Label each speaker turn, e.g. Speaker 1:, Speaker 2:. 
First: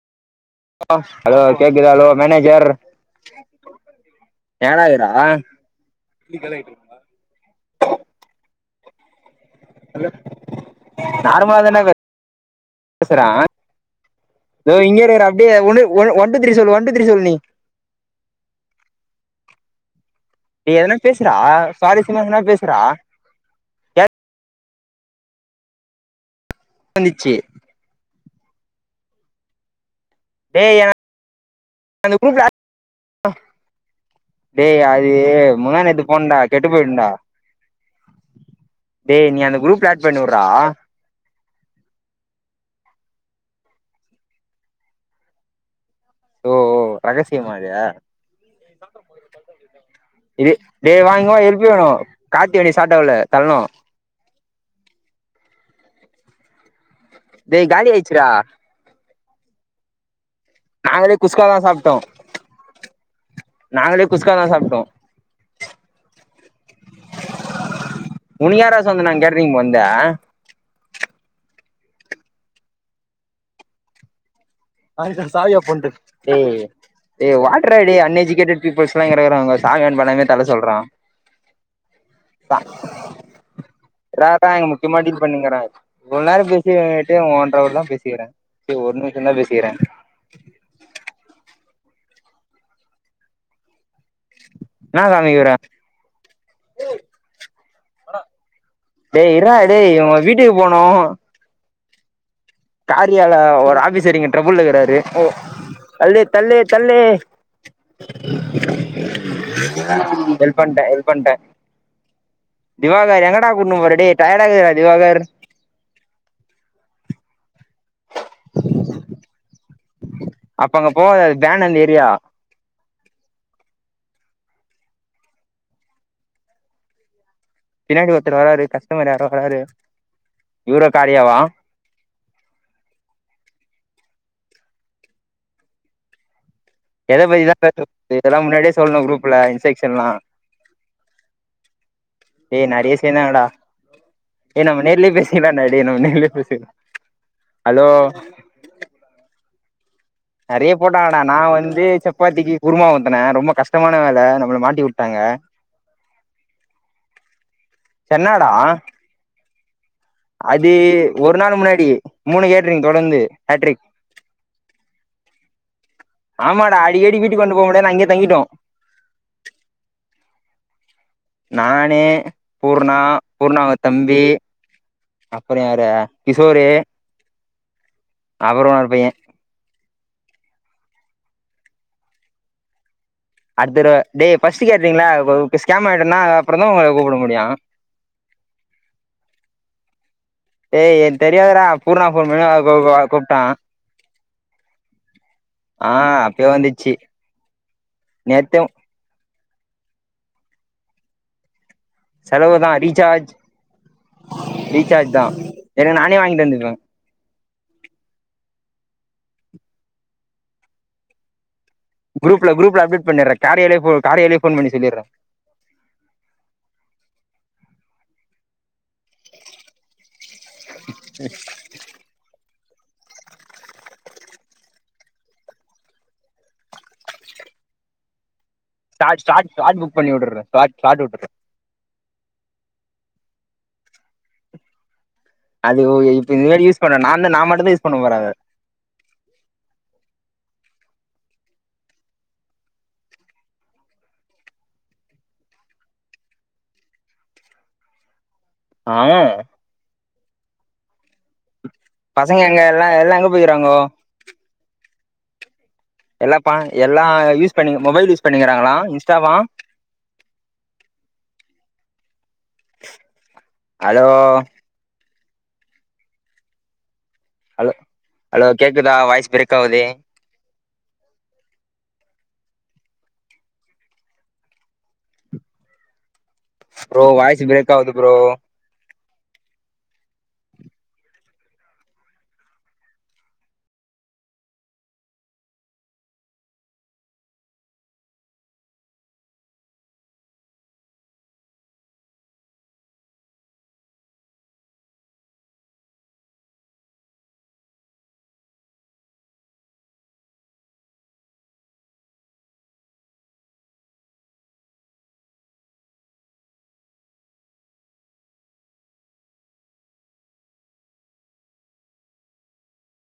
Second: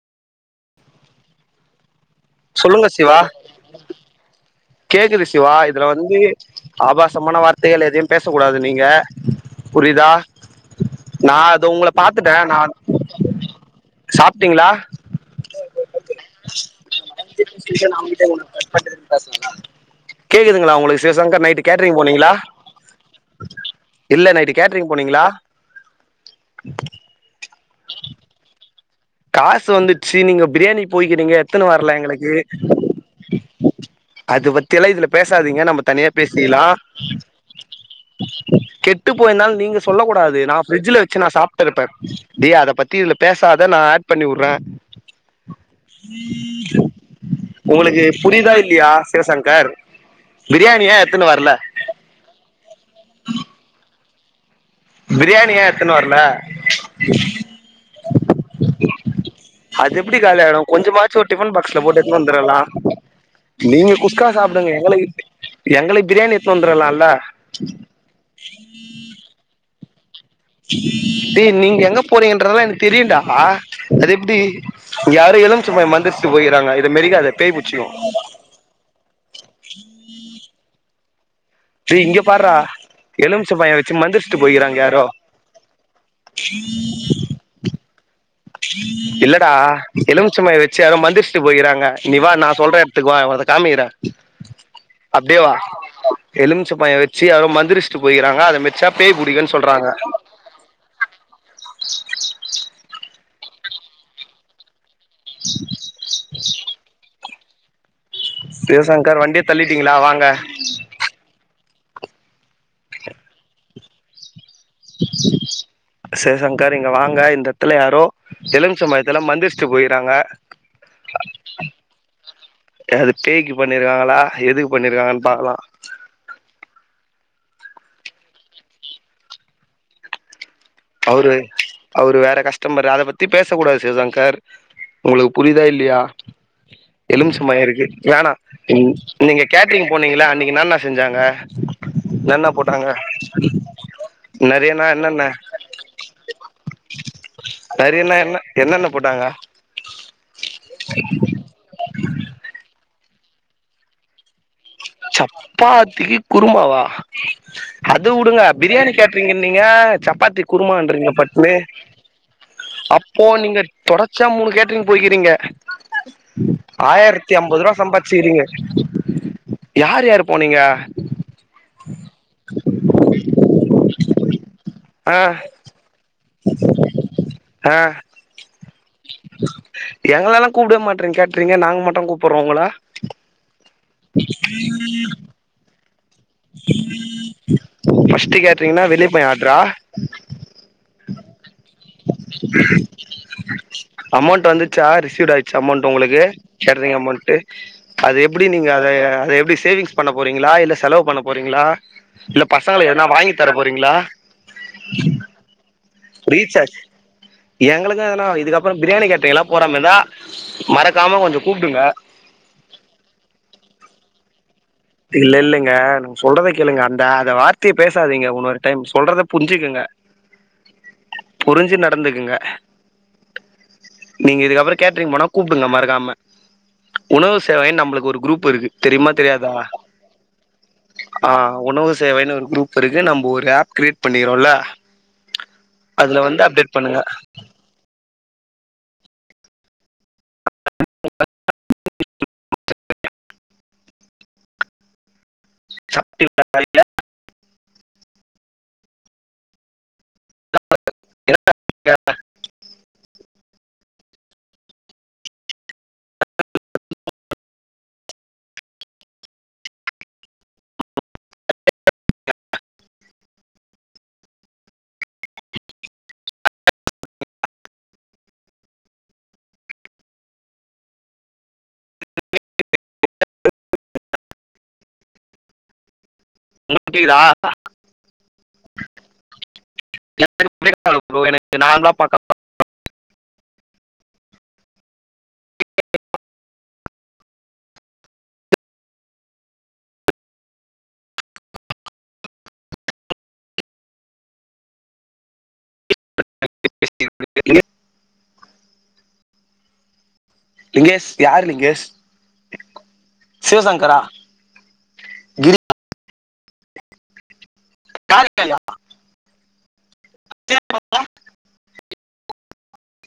Speaker 1: hello கேக்குதா hello manager
Speaker 2: சொல்லுங்க சிவா
Speaker 1: ஏனாகிறா
Speaker 2: கேக்குது சிவா இதுல வந்து ஆபாசமான வார்த்தைகள் எதையு பேசக் கூடாது நீங்க புரிதா நா
Speaker 1: நார்மலா
Speaker 2: இதோ
Speaker 1: தான
Speaker 2: உங்கள பாத்துட்டே நான்
Speaker 1: பேசுறா தோ இங்க இருக்கற அப்டியே ஒன்னு ஒ ஒன் டூ தீரி சொல் ஒன் டூ தீரி சொ
Speaker 2: [unintelligible] கேக்குதுங்களா
Speaker 1: நீ எதனா
Speaker 2: உங்களுக்கு
Speaker 1: பேசுறா
Speaker 2: சிவசங்கர் நைட் கேட்டரிங்
Speaker 1: சுவாரஸ்யமா
Speaker 2: போனீங்களா
Speaker 1: எதனா பேசுறா கேக்க
Speaker 2: இல்ல நைட்டு கேட்ரிங் போனீங்களா
Speaker 1: வந்திட்சி
Speaker 2: காசு வந்துட்சி நீங்க
Speaker 1: டேய்
Speaker 2: பிரியாணி
Speaker 1: என
Speaker 2: போய்கிறீங்க எத்துனு வரல
Speaker 1: அந்த
Speaker 2: எங்களுக்கு
Speaker 1: குரூப்ல
Speaker 2: அது
Speaker 1: டேய்
Speaker 2: பத்திலா இதுல
Speaker 1: அது
Speaker 2: பேசாதீங்க நம்ம
Speaker 1: முந்தா நேத்து
Speaker 2: தனியா
Speaker 1: போனேன்டா
Speaker 2: பேசிக்லா
Speaker 1: கெட்டு போயிட்டேன்டா
Speaker 2: கெட்டு
Speaker 1: டேய் நீ
Speaker 2: போயிருந்தாலு
Speaker 1: அந்த
Speaker 2: நீங்க
Speaker 1: குரூப்ல
Speaker 2: சொல்ல
Speaker 1: ஆட் பண்ணி
Speaker 2: கூடாது
Speaker 1: வுட்றா
Speaker 2: நா பிரிட்ஜ்ல வெச்சு நா சாப்டிருப்பே இருப்பே டேய் பேசாத நான் ஆட் பண்ணி உட்றே
Speaker 1: ஓ ஓ ரகசியமா இது
Speaker 2: உங்களுக்கு புரியுதா இல்லையா சிவசங்கர்
Speaker 1: எ
Speaker 2: பிரியாணியே
Speaker 1: டேய் வா
Speaker 2: எத்துன்னு
Speaker 1: இங்க வா
Speaker 2: வரல
Speaker 1: எல்பியனோ கார்த்தி வண்டி ஸ்டாட் ஆவ்ல தள்னோ
Speaker 2: பிரியாணி எயா எத்துனு வர்ல
Speaker 1: டேய் காலி ஆயிட்சிடா
Speaker 2: அது எப்டி காலியாயிடு
Speaker 1: நாங்களே
Speaker 2: கொஞ்சமாச்சி ஒரு
Speaker 1: குஸ்கா
Speaker 2: டிஃபன்
Speaker 1: தா
Speaker 2: பாக்ஸ்ல
Speaker 1: சாப்ட்டோ
Speaker 2: போட்டு எத்னு வந்துருக்கலா நீங்க
Speaker 1: நாங்களே
Speaker 2: குஸ்கா
Speaker 1: தா
Speaker 2: சாப்புடுங்க
Speaker 1: சாப்ட்டோ
Speaker 2: எங்களுக் எங்களுக்கு பிரியாணி எத்தனு வந்துருக்கலாம்ல
Speaker 1: உனுக்கு யார்ரா சொன்னது நாங் கேட்றீங் போன்த
Speaker 2: டேய் நீங்க எங்க போறீங்கன்றதெல்லா எனக்கு தெரியுடா அது எப்டி
Speaker 1: அது தா
Speaker 2: யாரோ
Speaker 1: சாவி ஆஃப்
Speaker 2: எலுமிச்ச
Speaker 1: பண்ணிடு
Speaker 2: பழம் மந்திரிச்சுட்டு போயிறாங்க இத மெரிக்காத
Speaker 1: டேய்
Speaker 2: பேய்
Speaker 1: வாட்றா
Speaker 2: புடிச்சிக்கு
Speaker 1: டேய் அன் எஜிகேட்டட் பீப்புள்ஸ்லா கெடக்குறாங்கோ சாங் ஆன் பண்ணமே தல்ல சொல்றா
Speaker 2: டேய் இங்க பார்றா எலுமிச்ச பழம் வச்சு
Speaker 1: ரா
Speaker 2: மந்திரிச்சுட்டு
Speaker 1: ரா இங்க
Speaker 2: போயிறாங்க
Speaker 1: முக்கியமா
Speaker 2: யாரோ
Speaker 1: டீல் பண்ணிங்கற இவ்ளோ நேரோ பேசியு இவே கிட்டையு ஒன்றவர் தா பேசி கிற சே ஒன்னு நிமிஷோதா பேசி
Speaker 2: எலுமிச்சம் பழோ வெச்சு யாரோ மந்திரிச்சிட்டு போயிகிறாங்க நீ வா நான் சொல்ற எடத்துக்கு வா அத காமிக்கிற
Speaker 1: நா காமிக்கற
Speaker 2: எலுமிச்ச பயோ வெச்சு யாரோ மந்திரிச்சிட்டு போய்கிறாங்க அத மெர்சா பேய் புடிக்குன்னு சொல்றாங்க
Speaker 1: அ
Speaker 2: [inaudible]
Speaker 1: ஏரியால ஒரு ஆபீசர் இங்க ட்ரபுள்ல இருக்குறாரு ஓ தள்ளே தள்ளே தள்ளே
Speaker 2: சிவசங்கர் வண்டிய தள்ளிட்டீங்களா வாங்க
Speaker 1: ஹெல்ப்பண்டே ஹெல்ப்பண்டே திவாகார் எங்கடா கூட்டினுபோற டா டேய் டயர்ட்
Speaker 2: சிவசங்கர் இங்க வாங்க இந்த எத்துல யாரோ எலுமிச்ச பழத்துல மந்திர்ச் சி போய்றாங்க
Speaker 1: அப்ப அங்க போவாத அது பேன் அந்த ஏரியா
Speaker 2: அது பேய்க்கு பண்ணிருக்காங்களா எதுக்கு பண்ணிருக்காங்கன் பாக்கலா
Speaker 1: பின்னாடி ஒருத்தர் வராரு கஸ்டமர் யாரோ வராரு இவரா
Speaker 2: அவரு
Speaker 1: காரியாவா
Speaker 2: அவரு வேற கஸ்டமர் அத பத்தி பேச கூடாது சிவசங்கர் உங்களுக்கு புரியுதா இல்லியா
Speaker 1: எத பத்திதா
Speaker 2: எலுமிச்சபழ
Speaker 1: பேச
Speaker 2: இருக்கு வேணா
Speaker 1: இதெல்லா முன்னாடியே
Speaker 2: நீ
Speaker 1: சொல்லணு குரூப்ல
Speaker 2: நீங்க கேட்ரிங்
Speaker 1: இன்ஸ்ட்ரக்ஷன்லா
Speaker 2: போனீங்கில்ல அன்னைக்கு என்னானா செஞ்சாங்க னென்ன
Speaker 1: டேய்
Speaker 2: போட்டாங்க
Speaker 1: நெறைய சேந்தாங்கடா டேய் நம்ம
Speaker 2: நெறையன்னா
Speaker 1: நேர்லயே
Speaker 2: என்னென்ன
Speaker 1: பேசிக்கலான்டா டேய் நம்ம நேர்லயே பேசிக்கலா ஹலோ
Speaker 2: நெறையனா என்ன என்னென்ன போட்டாங்க
Speaker 1: நெறைய போட்டாங்கடா நா வந்து சப்பாத்திக்கு குருமா ஊத்துனே ரொம்ப கஷ்டமான வேல நம்மள மாட்
Speaker 2: சப்பாத்திக்கு குருமாவா அது வுடுங்க
Speaker 1: சென்னாடா
Speaker 2: பிரியாணி கேட்ரிங்கு நீங்க சப்பாத்தி
Speaker 1: அது
Speaker 2: குருமான்றீங்க
Speaker 1: ஒரு
Speaker 2: பட்னு
Speaker 1: நாள் முன்னாடி மூணு கேட்ரிங் தொடர்ந்து
Speaker 2: அப்போ நீங்க
Speaker 1: ஹேட்ரிக்
Speaker 2: தொடச்சா மூணு கேட்ரிங் போயி கிறீங்க
Speaker 1: ஆமாடா அடிக்கடி வீட்டுக்கு வந்து போவ
Speaker 2: ரூபா
Speaker 1: முடியதுன் அங்க்யே தங்கிட்டோ
Speaker 2: சம்பாதிச்சுக்கிறீங்க யார் யாரு போனீங்க
Speaker 1: நானு பூர்ணா பூர்ணாவ தம்பி
Speaker 2: ஆ
Speaker 1: அப்பற யாரு கிஷோரு
Speaker 2: ஆ
Speaker 1: அப்றோமா ஒரு பைய
Speaker 2: மாட்ற கேட்ரீங்க நாங்க மட்டு கூப்புறோ உங்கள
Speaker 1: அடுத் தடவா டே ஃபஸ்ட் கேட்ரிங்லா ஒ கே ஸ்கேம் ஆயிட்டோனா அப்புறந்தா உங்கள கூப்ட முடியு
Speaker 2: ஃபஸ்ட் கேட்ரிங்னா வெளிய போய் ஆட்ரா
Speaker 1: ஏ என் தெரியாதுடா பூர்ணா போன் பண்ணா ஆ ஒ வ கூப்டா
Speaker 2: அமோண்ட் வந்துச்சா ரிசீவ்ட் ஆய்டுச்சா அமோன்ட் உங்களுக்கு
Speaker 1: அப்பயே வந்துச்சு
Speaker 2: கேட்ரிங் அமோண்ட்டு அது எப்டி
Speaker 1: நேத்து
Speaker 2: நீங்க அத அ அத எப்டி சேவிங்ஸ் பண்ண போறீங்ளா இல்ல செலவு பண்ண போறீங்ளா இல்ல
Speaker 1: செலவு தா
Speaker 2: பசங்கள எதுனா
Speaker 1: ரீசார்ஜ்
Speaker 2: வாங்கி தர போறீங்ளா
Speaker 1: ஏனா நானே வாங்கிட்டு வந்துருவே
Speaker 2: எங்களுக்கு எதுனா இதுக்கப்றோ பிரியாணி கேட்ரிங்லா போற மார்ந்தா மறக்காம கொஞ்சோ கூப்டுங்க
Speaker 1: குரூப்ல குரூப்ல அப்டேட் பண்ணிற காரியேலே போ காரியேலே
Speaker 2: இல்ல இல்லங்க நாங்க சொல்றத கேளுங்க அந்த அத வார்த்தே பேசாதீங்க உன்னோறு டைம் சொல்றத புரிஞ்சிகிங்க புரிஞ்சி நடந்துக்குங்க நீங்க இதுக்கப்றோ கேட்ரிங் போனா கூப்டுங்க மறக்காம உணவு சேவைன் நம்புளுக்கு ஒரு குரூப் இருக்கு தெரியுமா
Speaker 1: ஸ்லாட் ஸ்லாட்
Speaker 2: தெரியாதா
Speaker 1: ஸ்லாட் புக் பண்ணி விட்டுட்றே ஸ்லாட் ஸ்லாட் விட்டுட்றே
Speaker 2: ஆ உணவு சேவைனு ஒரு குரூப் இருக்கு நம்போ ஒரு ஆப் கிரியேட் பண்ணிறோல்ல
Speaker 1: அது ஓ இப்ப இது மேரி யூஸ் பண்ண நா‌ தா நா மட்டு தா யூஸ் பண்ண போற அத
Speaker 2: [inaudible] சப்பி உட்ட மாரில்ல
Speaker 1: ஆ
Speaker 2: [inaudible]
Speaker 1: பசங்க எங்க எல்லா எல்லா எங்க போய்கிறாங்கோ எல்லா ப எல்லா யூஸ் பண்ணி மொபைல் யூஸ் பண்ணிக்கிறாங்களா இன்ஸ்டாவா அலோ அலோ அலோ கேக்குதா வாய்ஸ் பிரேக் ஆவுதே ப்ரோ
Speaker 2: கேக்குதா
Speaker 1: வாய்ஸு பிரேக் ஆவுது ப்ரோ
Speaker 2: எனக்கு பிரேக் ஆவுது ப்ரோ என்ன நார்மலா [inaudible] லிங்கேஷ் யாரு லிங்கேஷ் சிவசங்கரா கிரி காரியாலயா